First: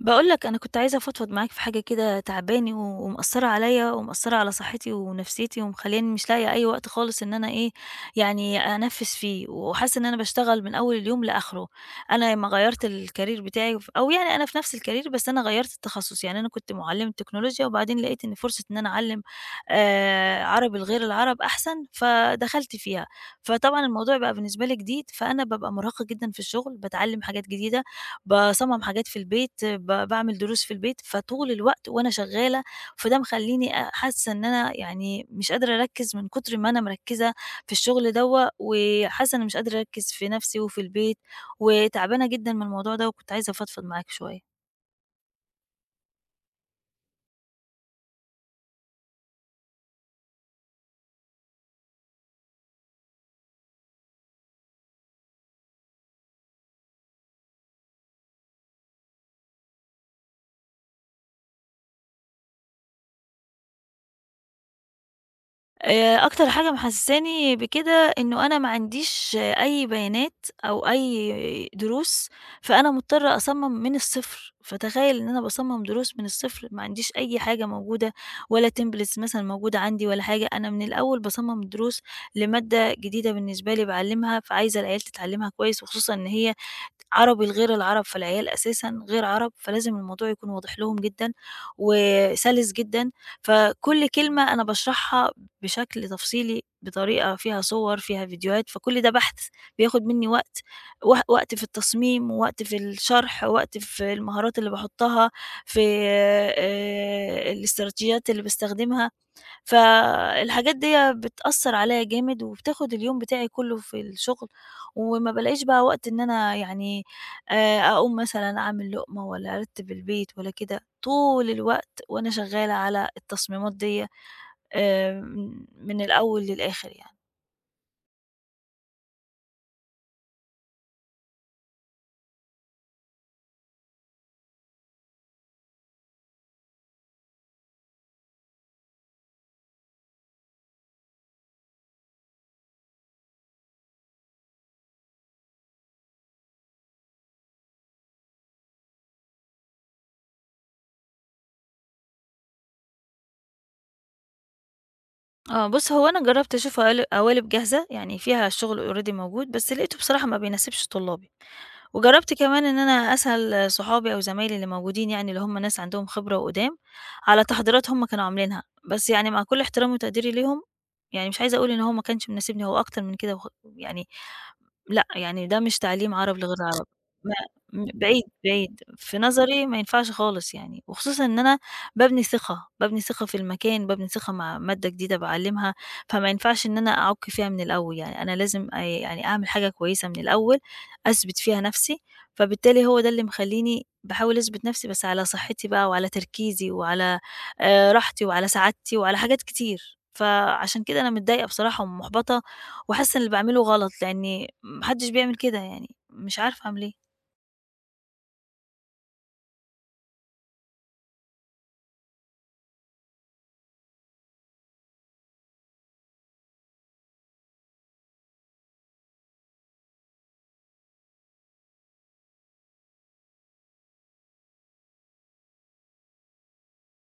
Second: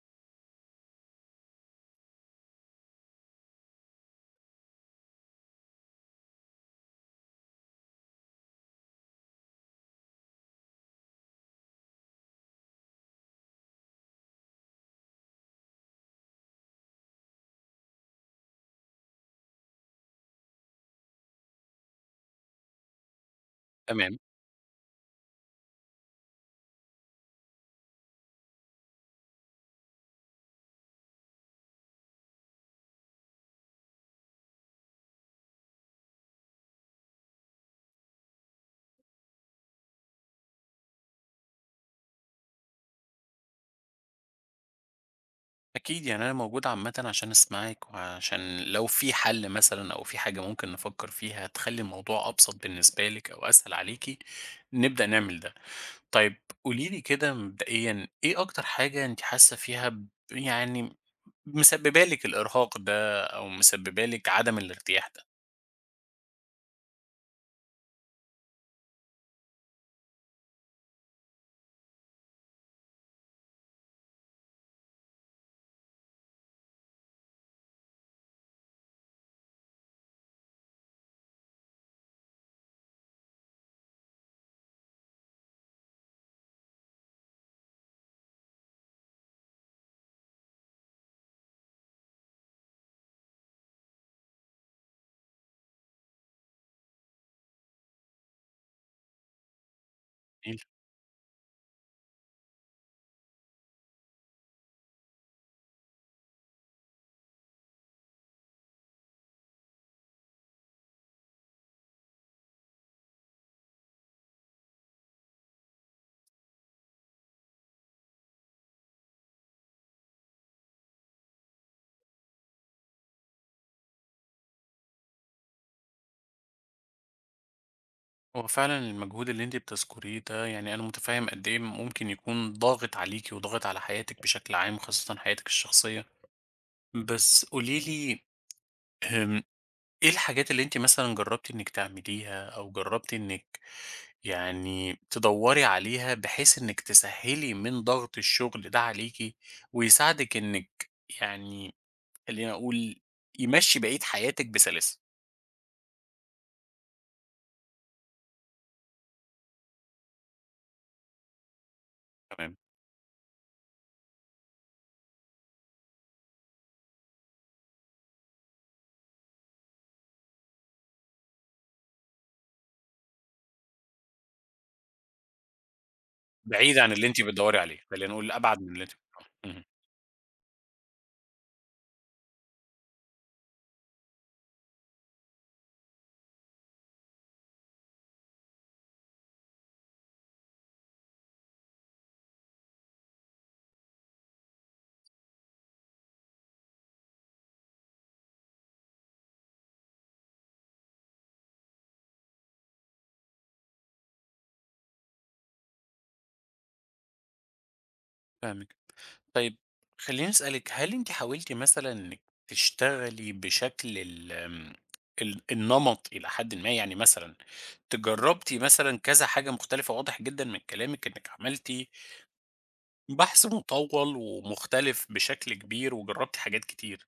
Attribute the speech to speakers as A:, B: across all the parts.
A: باقول لك أنا كنت عايزة أفضفض معاك في حاجة كده تاعباني و ومأثّرة عليّا ومأثّرة على صحّتي ونفسيتي ومخلّياني مش لاقية أي وقت خالص إن أنا إيه، يعني أنفّذ فيه، وحاسّة إن أنا باشتغل من أول اليوم لآخره. أنا لمّا غيّرت الcareer بتاعي ف أو يعني أنا في نفس الcareer بس أنا غيّرت التخصُّص، يعني أنا كنت مُعلِّمة تكنولوجيا وبعدين لقيت إن فرصة إن أنا أعلِّم عربي لغير العرب أحسن، فدخلت فيها. فطبعًا الموضوع
B: تمام،
A: بقى بالنسبة لي جديد، فأنا بابقى مُرهقة جدًا في الشُغل، باتعلِّم حاجات جديدة، باصمم حاجات في البيت، باعمل دروس في البيت، فطول الوقت وأنا شغالة، فده مخلّيني حاسة إن أنا يعني مش قادرة أركّز من كتر ما أنا مركّزة في الشغل دوّة، وحاسة إني مش قادرة أركّز في نفسي وفي البيت، وتعبانة جدًا من الموضوع ده، وكنت عايزة أفضفض معاك شوية.
B: أكيد يعني أنا موجود عامةً عشان أسمعِك، وعشان لو في حل مثلًا أو في حاجة ممكن نفكر فيها تخلّي الموضوع أبسط بالنسبة لِك أو أسهل عليكِ، نبدأ نعمل ده. طيب قولي لي كده مبدئيًا إيه أكتر حاجة أنتِ حاسة فيها يعني مسببة لِك الإرهاق ده أو مسببة لِك عدم الارتياح ده؟
A: أكتر حاجة محسّساني بكده إنه أنا ما عنديش أي بيانات أو أي دروس، فأنا مضطرة أصمّم من الصفر، فتخيّل إن أنا باصمّم دروس من الصفر، ما عنديش أي حاجة موجودة، ولا templates مثلًا موجودة عندي ولا حاجة. أنا من الأول باصمّم دروس لمادة جديدة بالنسبة لي باعلّمها، فعايزة العيال تتعلّمها كويس، وخصوصًا إن هي عربي لغير العرب، فالعيال أساسًا غير عرب، فلازم الموضوع يكون واضح لهم جدًا وسلس جدًا. فكل كلمة أنا باشرحها بشكل تفصيلي، بطريقة فيها صور، فيها فيديوهات، فكل ده بحث بياخد منّي وقت،
B: جميل،
A: وقت في التصميم، ووقت في الشرح، ووقت في المهارات اللي باحطّها، في الاستراتيجيات اللي باستخدمها. فالحاجات ديّة بتأثّر عليّا جامد، وبتاخد اليوم بتاعي كلّه في الشغل، وما بالاقيش بقى وقت إن أنا يعني أقوم مثلًا أعمل لقمة والّا أرتّب البيت والّا كده، طول الوقت وأنا شغّالة على التصميمات ديّة، من الأول للآخر يعني.
B: هو فعلًا المجهود اللي أنتِ بتذكريه ده يعني أنا متفهم قد إيه ممكن يكون ضاغط عليكِ وضاغط على حياتِك بشكل عام، خاصةً حياتِك الشخصية. بس قولي لي آمم، إيه الحاجات اللي أنتِ مثلًا جرّبتِ إنِّك تعمليها أو جرّبتِ إنِّك يعني تدوّري عليها بحيث إنِّك تسهّلي من ضغط الشغل ده عليكِ ويساعدِك إنِّك يعني خلّيني أقول يمشّي بقية حياتِك بسلاسة؟
A: آه، بُص هو أنا جرّبت أشوف قوالب جاهزة، يعني فيها الشغل already موجود، بس لقيته بصراحة ما بيناسبش طلابي. وجرّبت
B: تمام.
A: كمان إن أنا أسأل صحابي أو زمايلي اللي موجودين، يعني اللي هم ناس عندهم خبرة وقُدام، على تحضيرات هم كانوا عاملينها. بس يعني مع كل احترامي وتقديري ليهم، يعني مش عايزة أقول إن هو ما كانش مناسبني، هو أكتر من كده يعني لأ، يعني ده مش تعليم عرب لغير
B: بعيد
A: العرب،
B: عن اللي أنتِ
A: ما
B: بتدوّري عليه،
A: م
B: خلّينا
A: بعيد،
B: نقول أبعد من
A: بعيد،
B: اللي أنتِ
A: في
B: اهم،
A: نظري ما ينفعش خالص يعني. وخصوصًا إن أنا بابني ثقة، بابني ثقة في المكان، بابني ثقة مع مادة جديدة باعلّمها، فما ينفعش إن أنا أعُك فيها من الأول، يعني أنا لازم يعني أعمل حاجة كويسة من الأول، أثبِت فيها نَفْسي. فبالتالي هو ده اللي مخلّيني باحاول أثبِت نَفْسي، بس على صحّتي بقى وعلى تركيزي وعلى راحتي وعلى سعادتي وعلى حاجات كتير، فعشان كده أنا متضايقة بصراحة ومُحبَطة وحاسة إن اللي باعمله غلط، لإني ما حدش بيعمل كده يعني، مش عارفة أعمل إيه.
B: فاهمِك. طيب خلّيني أسألِك، هل أنتِ حاولتِ مثلًا إنِّك تشتغلي بشكل ال آمم، ال النمط إلى حدٍ ما؟ يعني مثلًا أنتِ جرّبتِ مثلًا كذا حاجة مختلفة، واضح جدًا من كلامِك إنِّك عملتِ بحث مطوّل ومختلف بشكل كبير وجرّبتِ حاجات كتير.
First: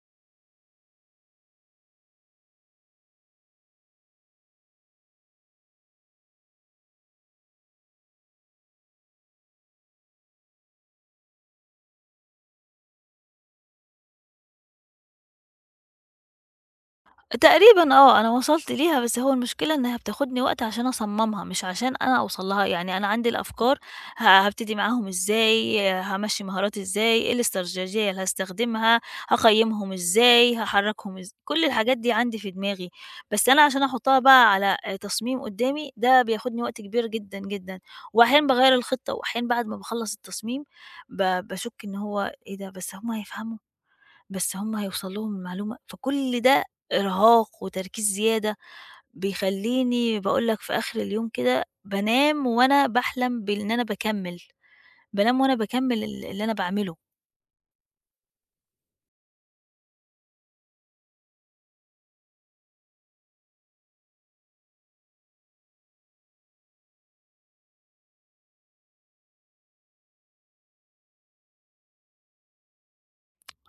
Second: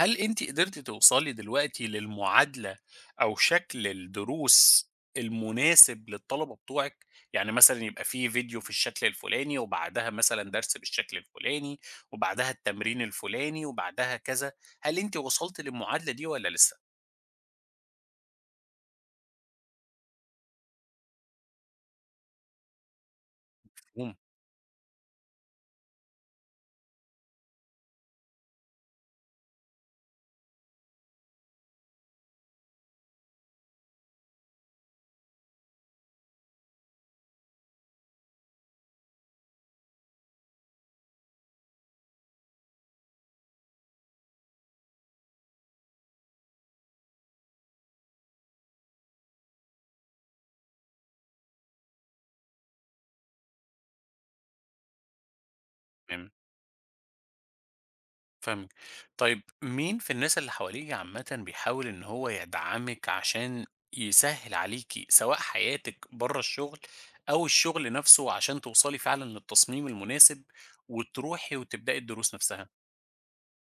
B: هل أنتِ قدرتِ توصلي دلوقتي للمعادلة أو شكل الدروس المناسب للطلبة بتوعِك؟ يعني مثلًا يبقى في فيديو في الشكل الفلاني، وبعدها مثلًا درس بالشكل الفلاني، وبعدها التمرين الفلاني، وبعدها كذا، هل أنتِ وصلتِ للمعادلة دي والّا لسه؟
A: تقريبًا آه، أنا وصلت ليها، بس هو المشكلة إنها بتاخدني وقت عشان أصممها، مش عشان أنا أوصل لها، يعني أنا عندي الأفكار،
B: مفهوم،
A: هابتدي معاهم إزاي، هامشّي مهاراتي إزاي، إيه الاستراتيجية اللي هاستخدمها، هاقيّمهم إزاي، هاحرّكهم كل الحاجات دي عندي في دماغي، بس أنا عشان أحطها بقى على تصميم قدّامي، ده بياخدني وقت كبير جدًا، جدًا. وأحيانًا باغيّر الخطة، وأحيانًا بعد ما باخلّص التصميم باشُك إن هو إيه ده، بس هُم هيفهموا؟ بس هم هيوصل لهم المعلومة؟ فكل ده إرهاق وتركيز زيادة، بيخلّيني باقول لك في آخر اليوم كده بانام وأنا باحلم بإن أنا باكمّل، بانام وأنا باكمّل ال
B: تمام.
A: اللي أنا باعمله.
B: فاهمِك. طيب مين في الناس اللي حواليكِ عامةً بيحاول إن هو يدعمِك عشان يسهِّل عليكِ سواء حياتِك برّه الشغل أو الشغل نفسه عشان توصلي فعلًا للتصميم المناسب وتروحي وتبدئي الدروس نفسها؟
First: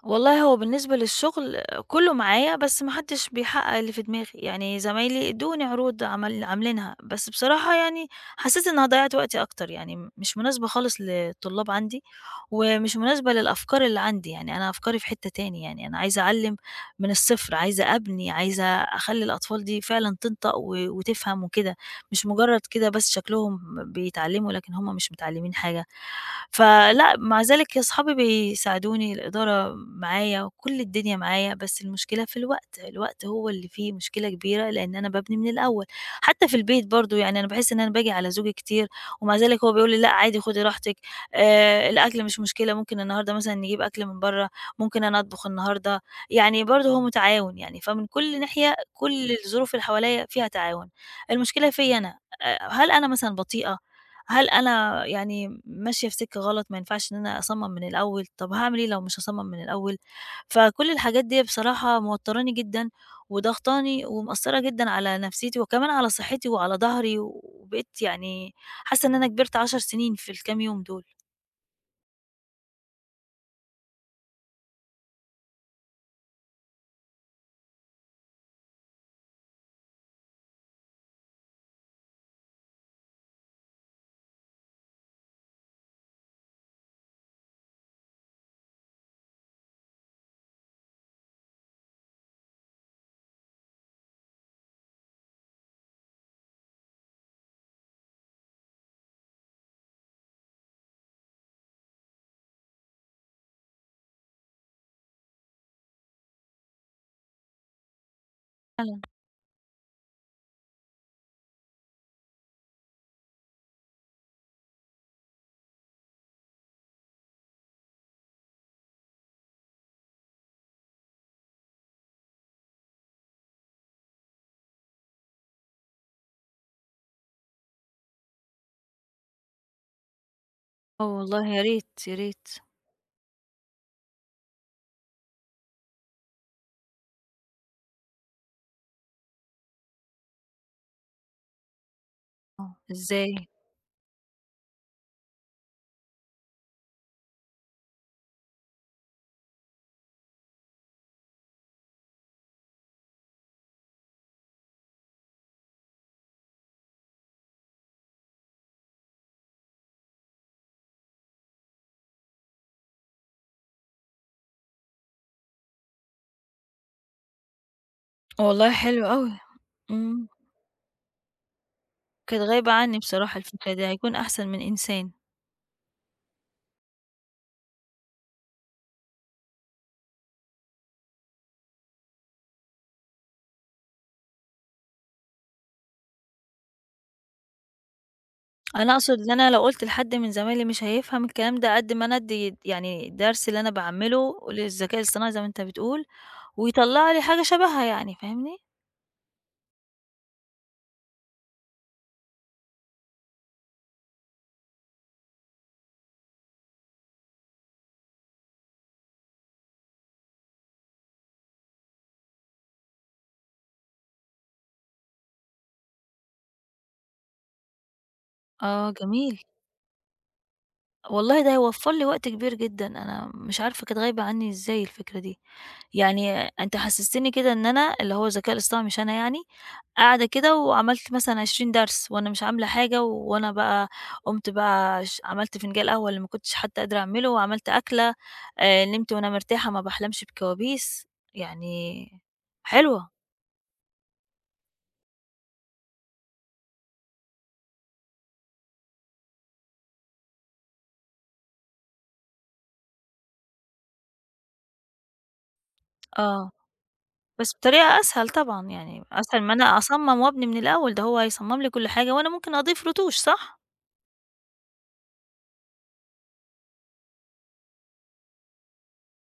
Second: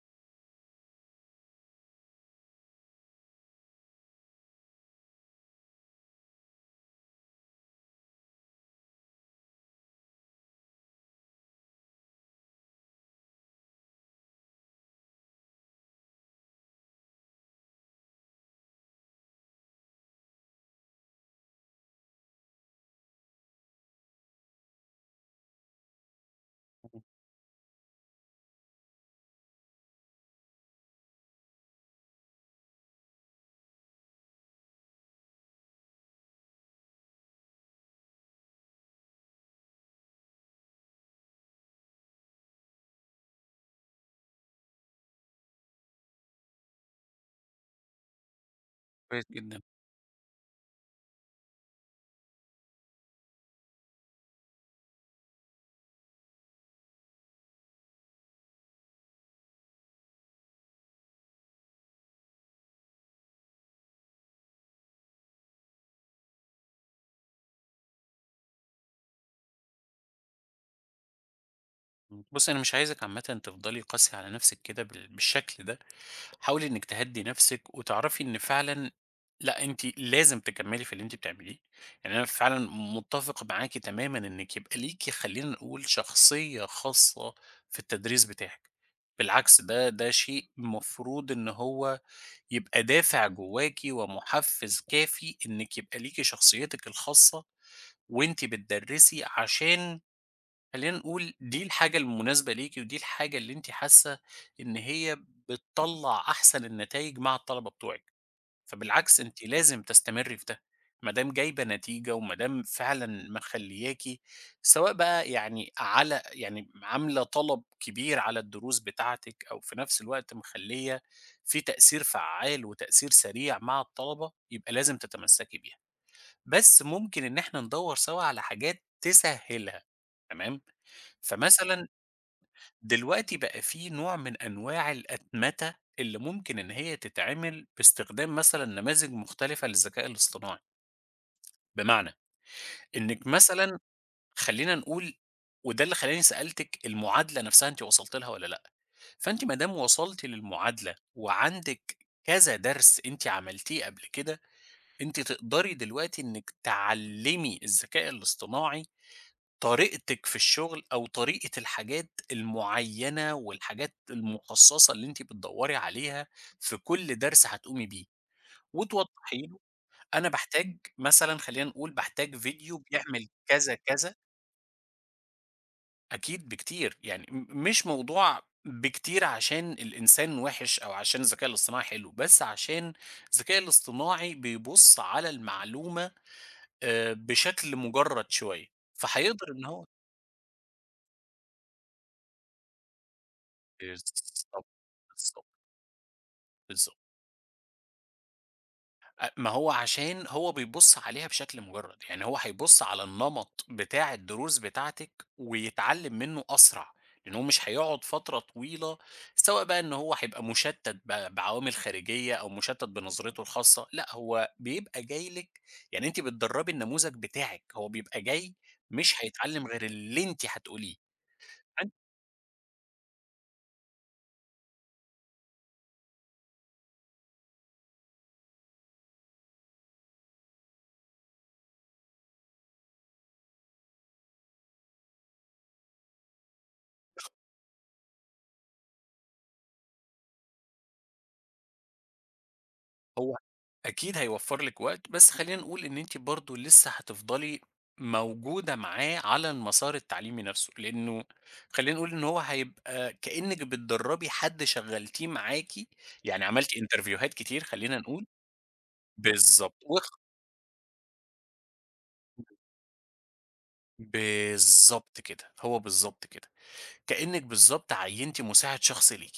A: والله هو بالنسبة للشغل كله معايا، بس ما حدش بيحقق اللي في دماغي، يعني زمايلي ادوني عروض عمل عاملينها، بس بصراحة يعني حسيت إنها ضيّعت وقتي أكتر، يعني مش مناسبة خالص للطلاب عندي، ومش مناسبة للأفكار اللي عندي. يعني أنا أفكاري في حتة تاني، يعني أنا عايزة أعلّم من الصفر، عايزة أبني، عايزة أخلّي الأطفال دي فعلًا تنطق وتفهم وكده، مش مجرد كده بس شكلهم بيتعلموا لكن هُم مش متعلمين حاجة.
B: إمم.
A: فلأ، مع ذلك أصحابي بيساعدوني، الإدارة معايا، كل الدنيا معايا، بس المشكلة في الوقت، الوقت هو اللي فيه مشكلة كبيرة لإن أنا بابني من الأول. حتى في البيت برضه يعني أنا باحس إن أنا باجي على زوجي كتير، ومع ذلك هو بيقول لي: "لأ، عادي خدي راحتِك، الأكل مش مشكلة، ممكن النهارده مثلًا نجيب أكل من برّه، ممكن أنا أطبخ النهارده." يعني برضه هو متعاون يعني، فمن كل ناحية
B: كويس
A: كل
B: جدًا.
A: الظروف اللي حواليّا فيها تعاون. المشكلة فيّا أنا، هل أنا مثلًا بطيئة؟ هل أنا يعني ماشية في سكة غلط؟ ما ينفعش إن أنا أصمّم من الأول، طب هاعمل إيه لو مش هاصمّم من الأول؟ فكل الحاجات ديّة بصراحة موتّراني جدًا وضاغطاني ومأثّرة جدًا على نفسيتي وكمان على صحّتي وعلى ضهري، وبقيت يعني حاسّة إن أنا كبرت 10 سنين في الكام يوم دول.
B: إمم. بُصّي، أنا مش عايزِك عامةً تفضلي قاسية على نفسِك كده بالشكل ده، حاولي إنِّك تهدّي نفسِك وتعرفي إن فعلًا لأ، أنتِ لازم تكمّلي في اللي أنتِ بتعمليه، يعني أنا فعلًا متّفق معاكِ تمامًا إنِّك يبقى ليكِ خلّينا نقول شخصية خاصة في التدريس بتاعِك، بالعكس ده شيء مفروض إن هو يبقى دافع جواكِ ومُحفّز كافي إنِّك يبقى ليكِ شخصيتِك الخاصة وأنتِ بتدرّسي عشان خلّينا نقول دي الحاجة المناسبة ليكِ ودي الحاجة اللي أنتِ حاسة إن هي بتطلّع أحسن النتايج مع الطلبة بتوعِك، فبالعكس أنتِ لازم تستمرّي في ده، ما دام جايبة نتيجة وما دام فعلًا مخلّياكِ سواء بقى يعني على يعني عاملة طلب كبير على الدروس بتاعتِك أو في نفس الوقت مخلّية في تأثير فعّال وتأثير سريع مع الطلبة، يبقى لازم تتمسّكي بيها، بس ممكن إن إحنا ندوّر سوا على حاجات تسهّلها، تمام؟
A: آه والله يا
B: فمثلًا
A: ريت، يا ريت.
B: دلوقتي بقى في نوع من أنواع الأتمتة اللي ممكن إن هي تتعمل باستخدام مثلًا نماذج مختلفة للذكاء الاصطناعي، بمعنى
A: آه.
B: إنِّك
A: إزاي؟
B: مثلًا خلّينا نقول وده اللي خلّاني سألتِك المعادلة نفسها أنتِ وصلتِ لها والّا لأ، فأنتِ ما دام وصلتِ للمعادلة وعندِك كذا درس أنتِ عملتيه قبل كده، أنتِ تقدري دلوقتي إنِّك تعلّمي الذكاء الاصطناعي طريقتِك في الشغل أو طريقة الحاجات المُعيّنة والحاجات المُخصّصة اللي أنتِ بتدوّري عليها في كل درس هتقومي بيه،
A: والله حلو أوي.
B: وتوضّحي له
A: إمم.
B: أنا باحتاج مثلًا خلّينا نقول باحتاج
A: كانت غايبة
B: فيديو
A: عنّي
B: بيعمل
A: بصراحة الفكرة
B: كذا،
A: دي،
B: كذا،
A: هيكون أحسن من إنسان.
B: أكيد بكتير، يعني مش موضوع بكتير عشان الإنسان وِحِش أو عشان الذكاء الاصطناعي حلو، بس عشان الذكاء الاصطناعي بيبُص على المعلومة بشكل مُجرّد شوية،
A: أنا أقصد إن
B: فهيقدر
A: أنا لو
B: إن
A: قُلت
B: هو
A: لحد من زمايلي مش هيفهم الكلام ده قد ما أنا أدّي يعني الدرس اللي أنا باعمله
B: بالضبط،
A: للذكاء الاصطناعي زي
B: بالضبط،
A: ما أنت بتقول،
B: بالضبط.
A: ويطلّع لي حاجة شبهها يعني، فاهمني؟
B: ما هو عشان هو بيبُص عليها بشكل مُجرّد، يعني هو هيبُص على النمط بتاع الدروس بتاعتِك ويتعلّم منّه أسرع، لإن هو مش هيقعد فترة طويلة، سواء بقى إن هو هيبقى مُشتّت بعوامل خارجية أو مُشتّت بنظرته الخاصة، لأ هو بيبقى جاي لِك يعني أنتِ بتدرّبي النموذج بتاعِك، هو بيبقى جاي
A: آه
B: مش
A: جميل.
B: هيتعلّم غير اللي أنتِ هتقوليه.
A: والله ده هيوفّر لي وقت كبير جدًا، أنا مش عارفة كانت غايبة عني إزاي الفكرة دي. يعني أنت حسّستني كده إن أنا اللي هو الذكاء الاصطناعي مش أنا يعني، قاعدة كده وعملت مثلًا 20 درس وأنا مش عاملة حاجة، وأنا بقى قُمت بقى عملت فنجان قهوة اللي ما كنتش حتى قادرة أعمله، وعملت أكلة، نمت وأنا مرتاحة ما باحلمش بكوابيس، يعني حلوة.
B: هو أكيد هيوفّر لِك وقت، بس خلّينا نقول إن أنتِ برضه لسه هتفضلي موجودة معاه على المسار التعليمي نفسه، لإنه خلّينا نقول إن هو هيبقى كإنِّك بتدرّبي حد شغّلتيه معاكِ، يعني
A: آه،
B: عملتِ انترفيوهات
A: بس
B: كتير خلّينا
A: بطريقة
B: نقول
A: أسهل طبعًا يعني، أسهل ما
B: بالضبط،
A: أنا أصمّم وأبني من الأول، ده هو هيصمّم لي كل حاجة وأنا ممكن أضيف رتوش صح؟
B: بالضبط كده، هو بالضبط كده، كإنِّك بالضبط عيّنتِ مساعد شخصي ليكِ.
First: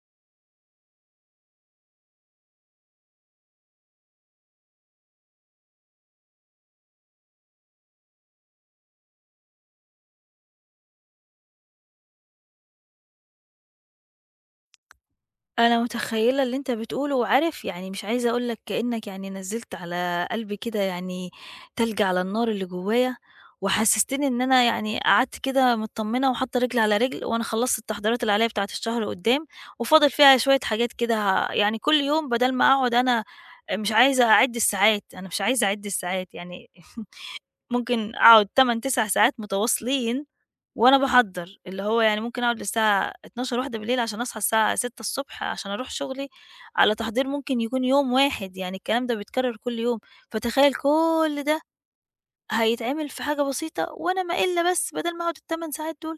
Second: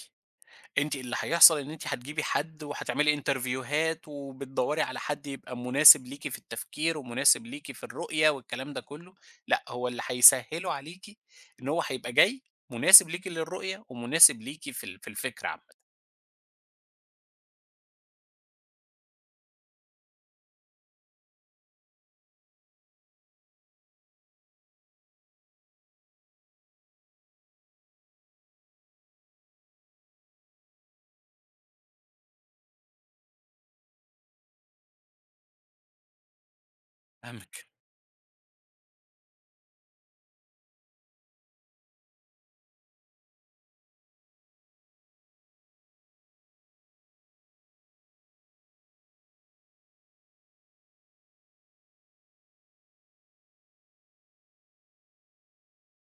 B: أنتِ اللي هيحصل إن أنتِ هتجيبي حد وهتعملي انترفيوهات، وبتدوّري على حد يبقى مناسب ليكِ في التفكير، ومناسب ليكِ في الرؤية والكلام ده كله، لأ، هو اللي هيسهّله عليكِ إن هو هيبقى جاي مناسب ليكِ للرؤية، ومناسب ليكِ في الفكرة
A: أنا
B: عامةً.
A: متخيّلة اللي أنت بتقوله، وعارف يعني مش عايزة أقول لك كإنّك يعني نزّلت على قلبي كده يعني تلج على النار اللي جوّايا، وحسّستني إن أنا يعني قعدت كده متطمّنة وحاطّة رجل على رجل، وأنا خلّصت التحضيرات اللي عليّا بتاعة الشهر قدّام، وفاضل فيها شوية حاجات كده يعني كل يوم بدل ما أقعد أنا مش عايزة أعِد الساعات، أنا مش عايزة أعِد الساعات يعني
B: فاهمِك
A: ممكن أقعد 8، 9 ساعات متواصلين وأنا باحضّر، اللي هو يعني ممكن أقعد للساعة 00:00، 01:00 عشان أصحى الساعة 06:00 عشان أروح شغلي، على تحضير ممكن يكون يوم واحد، يعني الكلام ده بيتكرر كل يوم. فتخيّل كل ده هيتعمل في حاجة بسيطة وأنا ما إلا بس بدل ما أقعد ال8 ساعات دول،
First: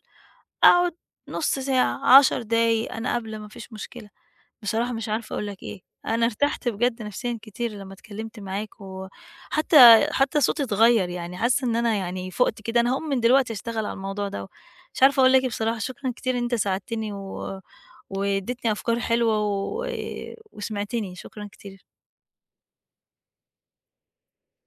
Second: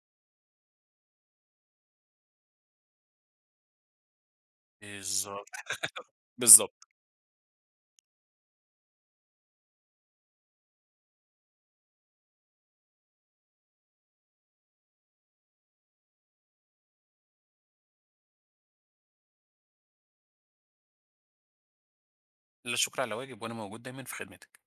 A: أقعد نُص ساعة، 10 دقايق، أنا قابلة ما فيش مشكلة. بصراحة مش عارفة أقول
B: بالضبط،
A: لك إيه، أنا ارتحت
B: بالضبط.
A: بجد نفسيًا كتير لمّا اتكلمت معاك، وحتى صوتي اتغيّر، يعني حاسة إن أنا يعني فُقت كده، أنا هاقوم من دلوقتي أشتغل على الموضوع دوّة. مش عارفة أقول لك إيه بصراحة، شكرًا كتير إن أنت ساعدتني و واديتني أفكار حلوة وسمعتني، شكرًا كتير.
B: لا شكر على واجب، وأنا موجود دايمًا في خدمتِك.